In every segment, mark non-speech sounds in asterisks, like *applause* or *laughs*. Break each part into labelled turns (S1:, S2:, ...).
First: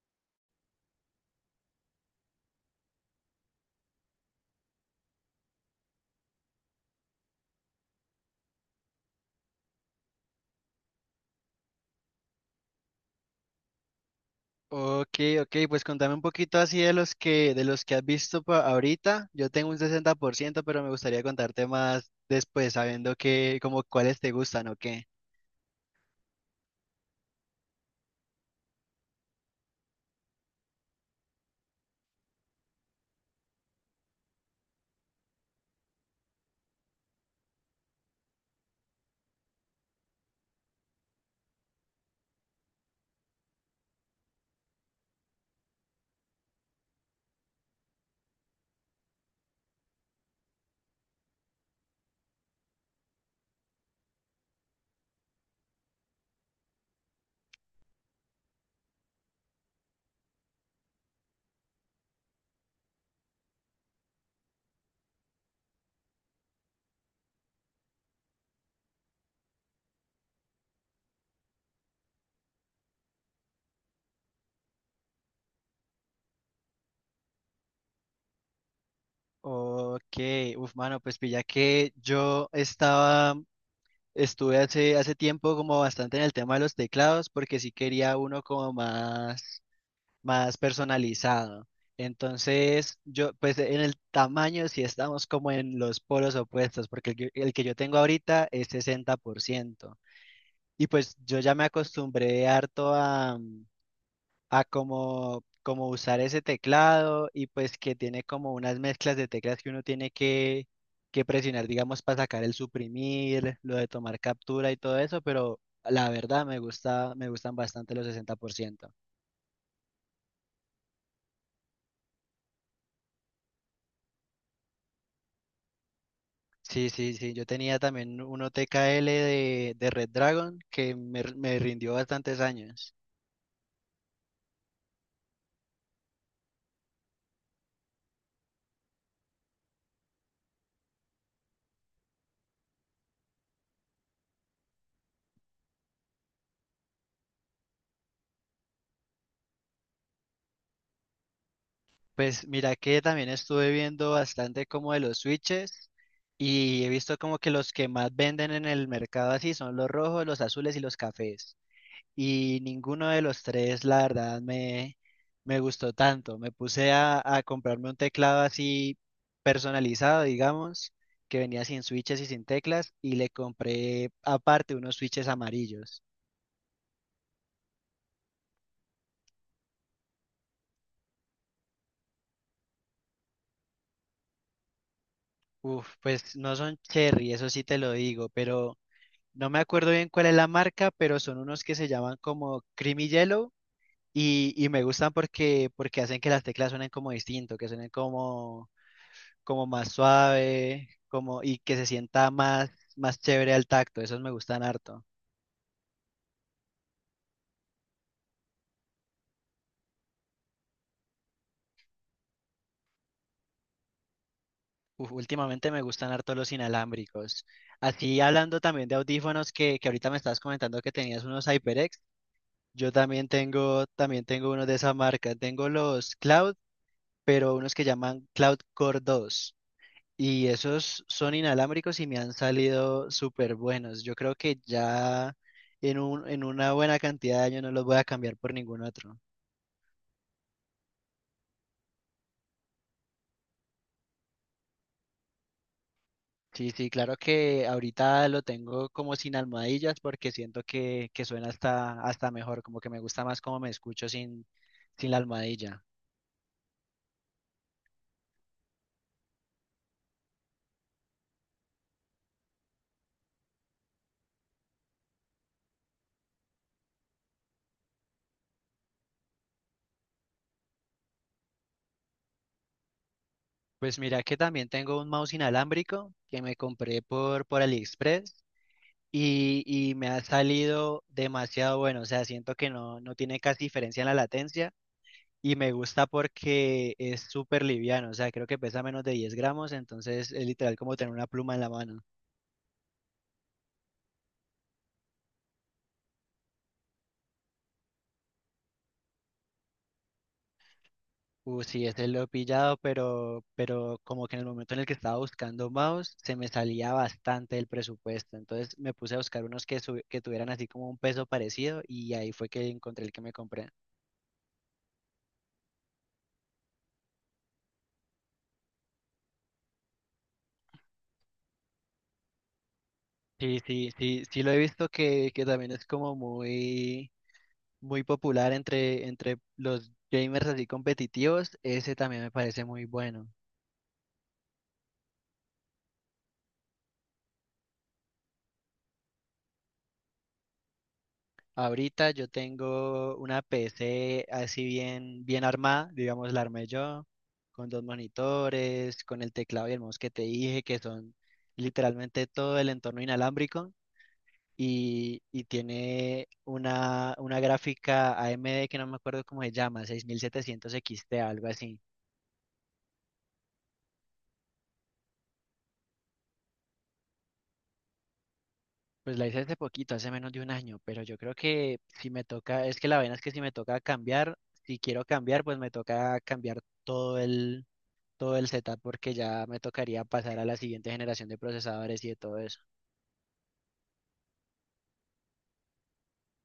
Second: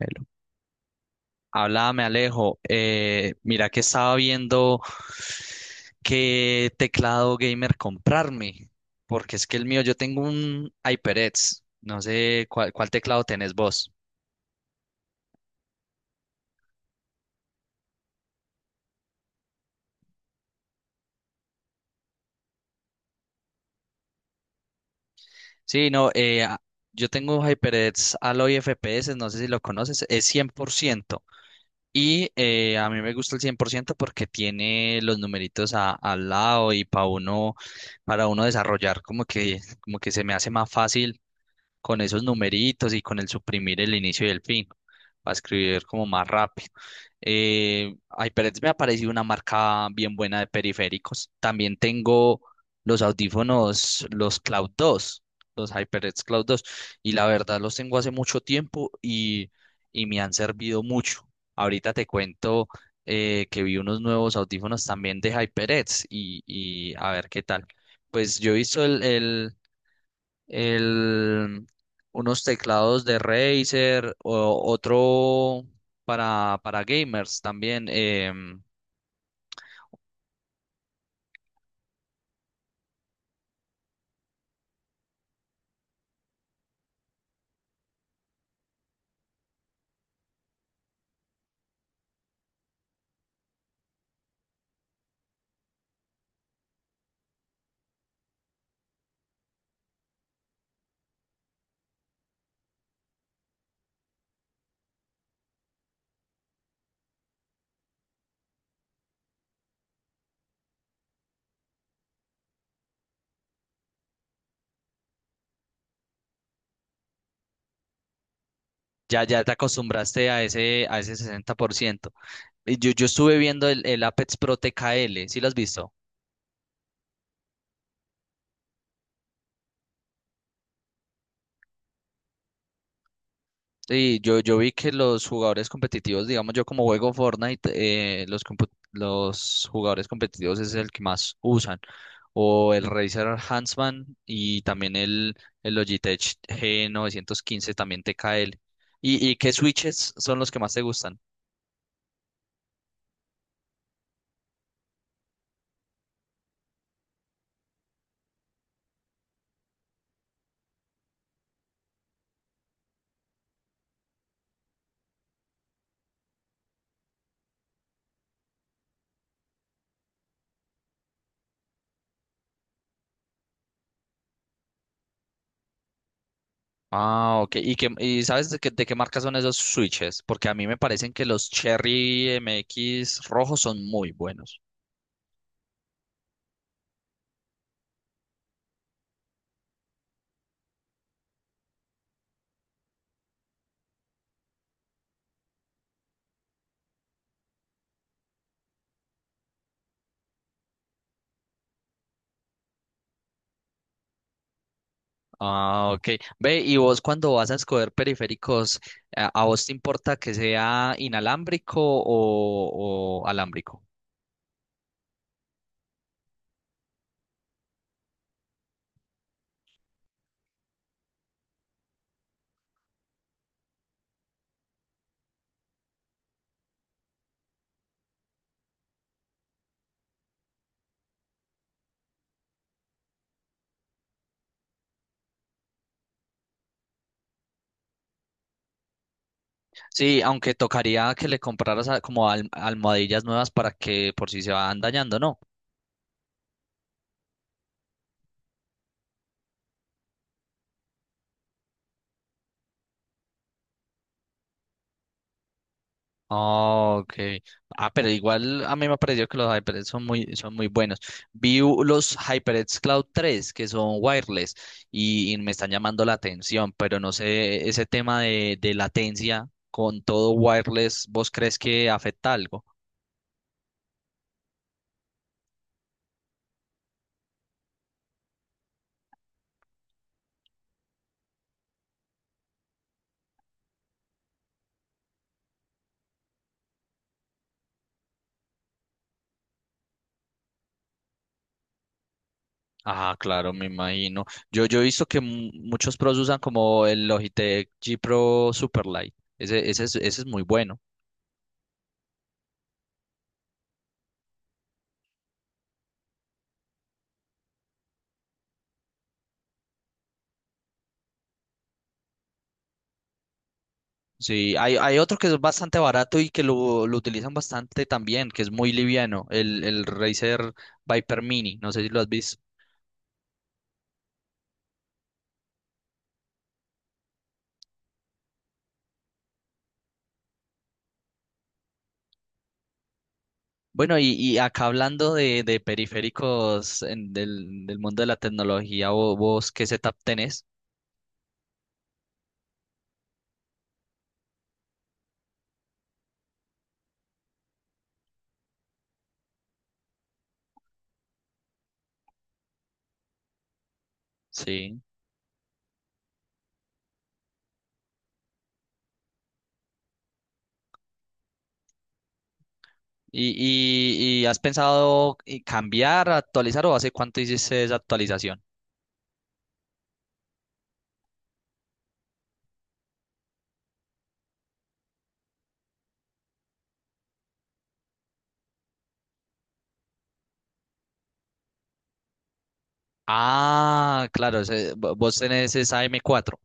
S1: Hello. Háblame, Alejo. Mira que estaba viendo qué teclado gamer comprarme, porque es que el mío, yo tengo un HyperX. No sé cuál teclado tenés vos.
S2: Ok, ok, pues contame un poquito así de los que has visto ahorita. Yo tengo un 60%, pero me gustaría contarte más después, sabiendo que, como cuáles te gustan o qué.
S1: Sí, no, yo tengo un HyperX Alloy FPS, no sé si lo conoces, es cien por ciento. Y a mí me gusta el 100% porque tiene los numeritos al lado y para uno desarrollar como que se me hace más fácil con esos numeritos y con el suprimir el inicio y el fin, para escribir como más rápido. HyperX me ha parecido una marca bien buena de periféricos. También tengo los audífonos, los Cloud 2, los HyperX Cloud 2, y la verdad los tengo hace mucho tiempo y me han servido mucho. Ahorita te cuento que vi unos nuevos audífonos también de HyperX y a ver qué tal. Pues yo he visto el, unos teclados de Razer, otro para gamers también.
S2: Ok, uf, mano, pues pilla que estuve hace tiempo como bastante en el tema de los teclados, porque sí quería uno como más personalizado. Entonces, yo, pues en el tamaño sí estamos como en los polos opuestos, porque el que yo tengo ahorita es 60%. Y pues yo ya me acostumbré harto a a como usar ese teclado y pues que tiene como unas mezclas de teclas que uno tiene que presionar, digamos, para sacar el suprimir, lo de tomar captura y todo eso, pero la verdad me gusta, me gustan bastante los 60%.
S1: Ya te acostumbraste a ese 60%. Y yo estuve viendo el Apex Pro TKL. ¿Sí lo has visto?
S2: Sí, sí, sí. Yo tenía también uno TKL de Red Dragon que me rindió bastantes años.
S1: Sí, yo vi que los jugadores competitivos, digamos yo como juego Fortnite, los jugadores competitivos es el que más usan. O el Razer Huntsman y también el Logitech G915, también TKL. ¿Y qué switches son los que más te gustan?
S2: Pues mira que también estuve viendo bastante como de los switches y he visto como que los que más venden en el mercado así son los rojos, los azules y los cafés. Y ninguno de los tres, me gustó tanto. Me puse a comprarme un teclado así personalizado, digamos, que venía sin switches y sin teclas, y le compré aparte unos switches amarillos.
S1: Ah, ok. ¿Y sabes de qué marca son esos switches? Porque a mí me parecen que los Cherry MX rojos son muy buenos.
S2: Uf, pues no son Cherry, eso sí te lo digo, pero no me acuerdo bien cuál es la marca, pero son unos que se llaman como Creamy Yellow. Y me gustan porque hacen que las teclas suenen como distinto, que suenen como más suave, y que se sienta más chévere al tacto, esos me gustan harto.
S1: Ah, ok. Ve, y vos cuando vas a escoger periféricos, ¿a vos te importa que sea inalámbrico o alámbrico?
S2: Uf, últimamente me gustan harto los inalámbricos. Así hablando también de audífonos que ahorita me estabas comentando que tenías unos HyperX, yo también tengo unos de esa marca, tengo los Cloud, pero unos que llaman Cloud Core 2. Y esos son inalámbricos y me han salido súper buenos. Yo creo que ya en en una buena cantidad de años no los voy a cambiar por ningún otro.
S1: Sí, aunque tocaría que le compraras como almohadillas nuevas para que por si se van dañando, ¿no?
S2: Sí, sí, claro que ahorita lo tengo como sin almohadillas porque siento que suena hasta mejor, como que me gusta más como me escucho sin la almohadilla.
S1: Oh, okay. Ah, pero igual a mí me ha parecido que los HyperX son muy buenos. Vi los HyperX Cloud 3 que son wireless y me están llamando la atención, pero no sé, ese tema de latencia con todo wireless. ¿Vos crees que afecta algo?
S2: Pues mira que también tengo un mouse inalámbrico que me compré por AliExpress y me ha salido demasiado bueno, o sea, siento que no tiene casi diferencia en la latencia y me gusta porque es súper liviano, o sea, creo que pesa menos de 10 gramos, entonces es literal como tener una pluma en la mano.
S1: Ah, claro, me imagino. Yo he visto que muchos pros usan como el Logitech G Pro Superlight. Ese es muy bueno.
S2: Sí, ese lo he pillado, pero como que en el momento en el que estaba buscando mouse, se me salía bastante el presupuesto. Entonces me puse a buscar unos que tuvieran así como un peso parecido y ahí fue que encontré el que me compré.
S1: Sí, hay otro que es bastante barato y que lo utilizan bastante también, que es muy liviano, el Razer Viper Mini. No sé si lo has visto.
S2: Sí, sí, sí, sí lo he visto que también es como muy popular entre los gamers así competitivos. Ese también me parece muy bueno.
S1: Bueno, y acá hablando de periféricos del mundo de la tecnología, vos, ¿qué setup tenés?
S2: Ahorita yo tengo una PC así bien armada, digamos, la armé yo, con dos monitores, con el teclado y el mouse que te dije, que son literalmente todo el entorno inalámbrico,
S1: Sí.
S2: y tiene una gráfica AMD que no me acuerdo cómo se llama, 6700 XT, algo así.
S1: ¿Y, y has pensado cambiar, actualizar o hace cuánto hiciste esa actualización?
S2: Pues la hice hace poquito, hace menos de un año, pero yo creo que si me toca, es que la vaina es que si me toca cambiar, si quiero cambiar, pues me toca cambiar todo el setup porque ya me tocaría pasar a la siguiente generación de procesadores y de todo eso.
S1: Ah, claro, vos tenés esa m cuatro.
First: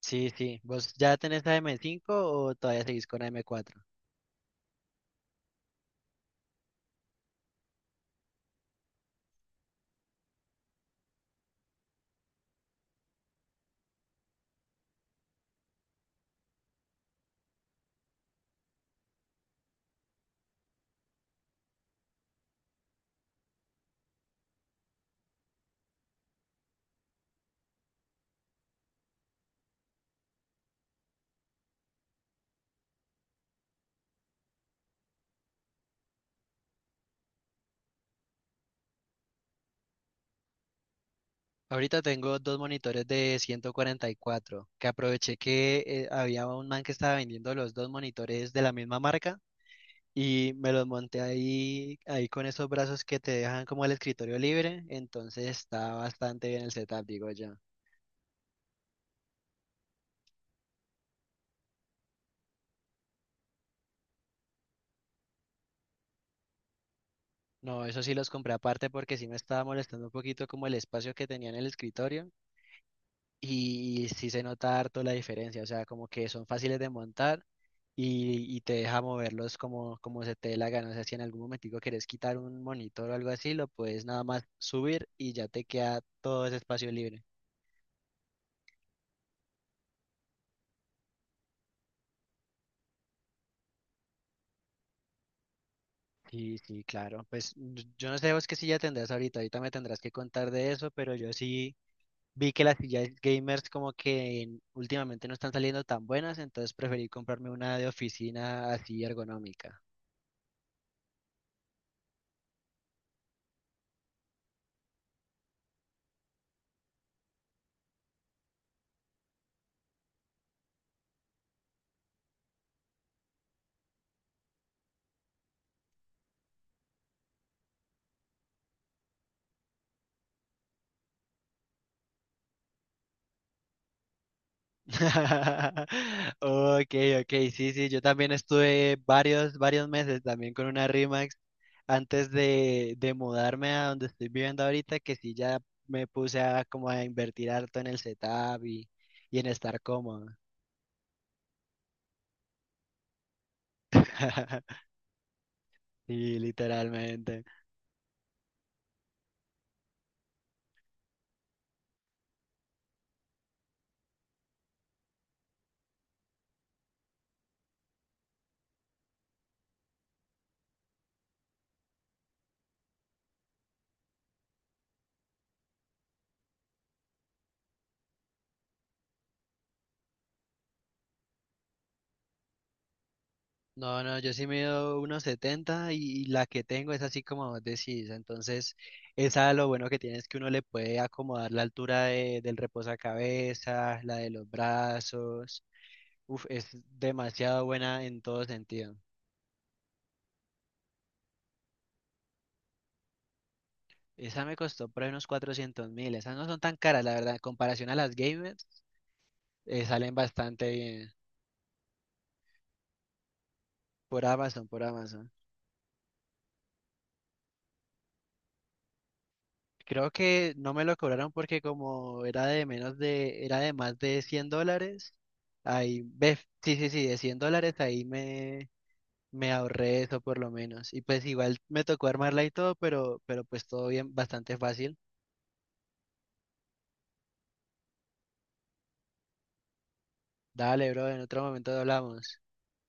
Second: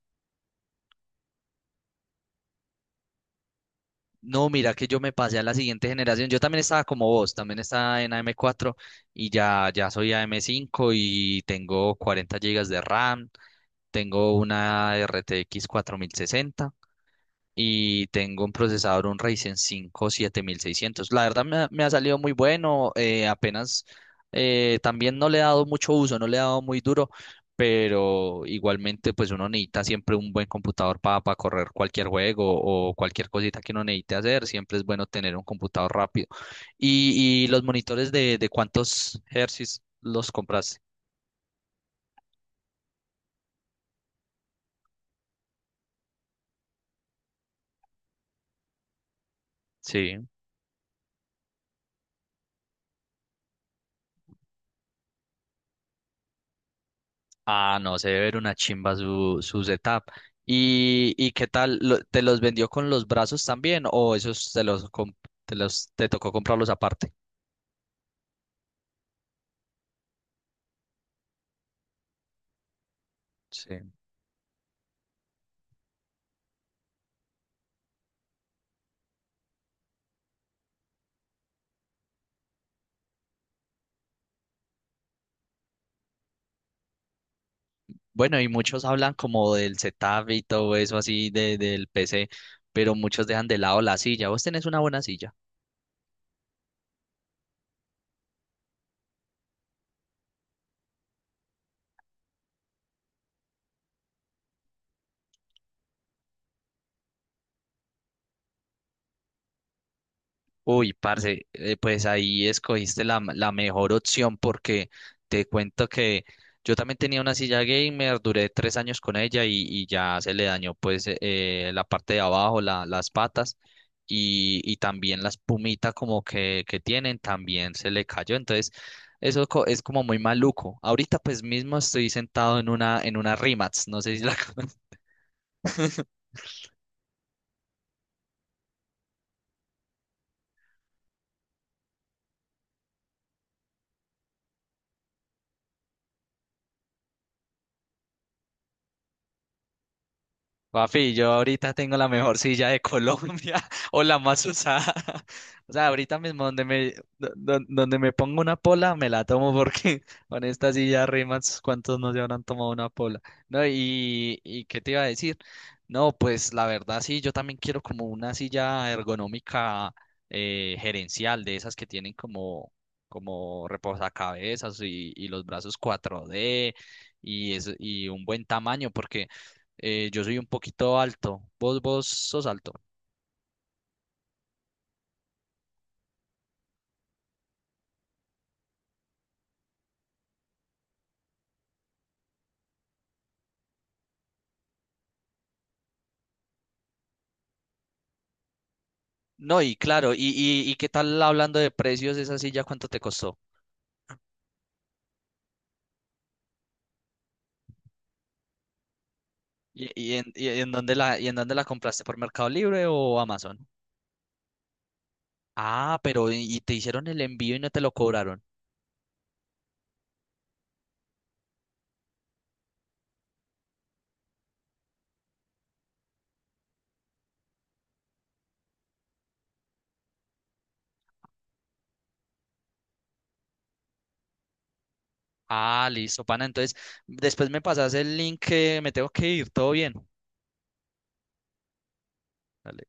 S2: Sí, sí. ¿Vos ya tenés la m cinco o todavía seguís con la m cuatro?
S1: No, mira que yo me pasé a la siguiente generación. Yo también estaba como vos, también estaba en AM4 y ya soy AM5 y tengo 40 gigas de RAM, tengo una RTX 60. Y tengo un procesador, un Ryzen 5 7600. La verdad me ha salido muy bueno, apenas también no le he dado mucho uso, no le he dado muy duro, pero igualmente pues uno necesita siempre un buen computador para correr cualquier juego o cualquier cosita que uno necesite hacer, siempre es bueno tener un computador rápido. ¿Y los monitores de cuántos hercios los compraste?
S2: Ahorita tengo dos monitores de 144 que aproveché que había un man que estaba vendiendo los dos monitores de la misma marca
S1: Sí.
S2: y me los monté ahí con esos brazos que te dejan como el escritorio libre, entonces está bastante bien el setup, digo yo.
S1: Ah, no, se debe ver una chimba su setup. ¿Y qué tal? ¿Te los vendió con los brazos también o esos te los, comp- te los te tocó comprarlos aparte?
S2: No, eso sí los compré aparte porque sí me estaba molestando un poquito como el espacio que tenía en el escritorio
S1: Sí.
S2: y sí se nota harto la diferencia, o sea, como que son fáciles de montar y te deja moverlos como se te dé la gana, o sea, si en algún momentico quieres quitar un monitor o algo así, lo puedes nada más subir y ya te queda todo ese espacio libre.
S1: Bueno, y muchos hablan como del setup y todo eso así del PC, pero muchos dejan de lado la silla. ¿Vos tenés una buena silla?
S2: Sí, sí, claro, pues yo no sé vos qué silla tendrás ahorita, ahorita me tendrás que contar de eso, pero yo sí vi que las sillas gamers como que últimamente no están saliendo tan buenas, entonces preferí comprarme una de oficina así ergonómica.
S1: Uy, parce, pues ahí escogiste la mejor opción porque te cuento que yo también tenía una silla gamer, duré 3 años con ella y ya se le dañó pues la parte de abajo, las patas y también la espumita como que tienen, también se le cayó. Entonces, eso es como muy maluco. Ahorita pues mismo estoy sentado en una Rimax, no sé si la. *laughs*
S2: *laughs* Ok, ok, sí, sí, yo también estuve varios meses también con una Rimax antes de mudarme a donde estoy viviendo ahorita, que sí ya me puse a como a invertir harto en el setup y en estar cómodo.
S1: Papi, yo ahorita tengo la mejor silla de Colombia *laughs* o la más
S2: *laughs*
S1: usada. *laughs* O sea, ahorita
S2: Sí,
S1: mismo
S2: literalmente.
S1: donde me pongo una pola, me la tomo porque *laughs* con esta silla rimas, ¿cuántos no se habrán tomado una pola? No, y ¿qué te iba a decir? No, pues la verdad sí, yo también quiero como una silla ergonómica gerencial, de esas que tienen como reposacabezas y los brazos 4D y un buen tamaño, porque yo soy un poquito alto. Vos sos alto.
S2: No, no, yo sí mido uno setenta y la que tengo es así como vos decís. Entonces, esa lo bueno que tiene es que uno le puede acomodar la altura del reposacabezas, la de los brazos. Uf, es demasiado buena en todo sentido.
S1: No, y claro, y qué tal hablando de precios, esa silla, ¿cuánto te costó?
S2: Esa me costó por ahí unos 400.000. Esas no son tan caras, la verdad. En comparación a las gamers,
S1: ¿Y, y
S2: salen
S1: en, y
S2: bastante
S1: en dónde
S2: bien.
S1: la, y en dónde la compraste? ¿Por Mercado Libre o Amazon?
S2: Por Amazon, por Amazon.
S1: Ah, pero y te hicieron el envío y no te lo cobraron.
S2: Creo que no me lo cobraron porque como era de más de $100, ahí, ve, sí, sí, sí, de $100 ahí me ahorré eso por lo menos. Y pues igual me tocó armarla y todo, pero pues todo bien, bastante fácil.
S1: Ah, listo, pana. Entonces, después me pasas el link que me tengo que ir. Todo bien.
S2: Dale, bro, en otro momento hablamos.
S1: Dale.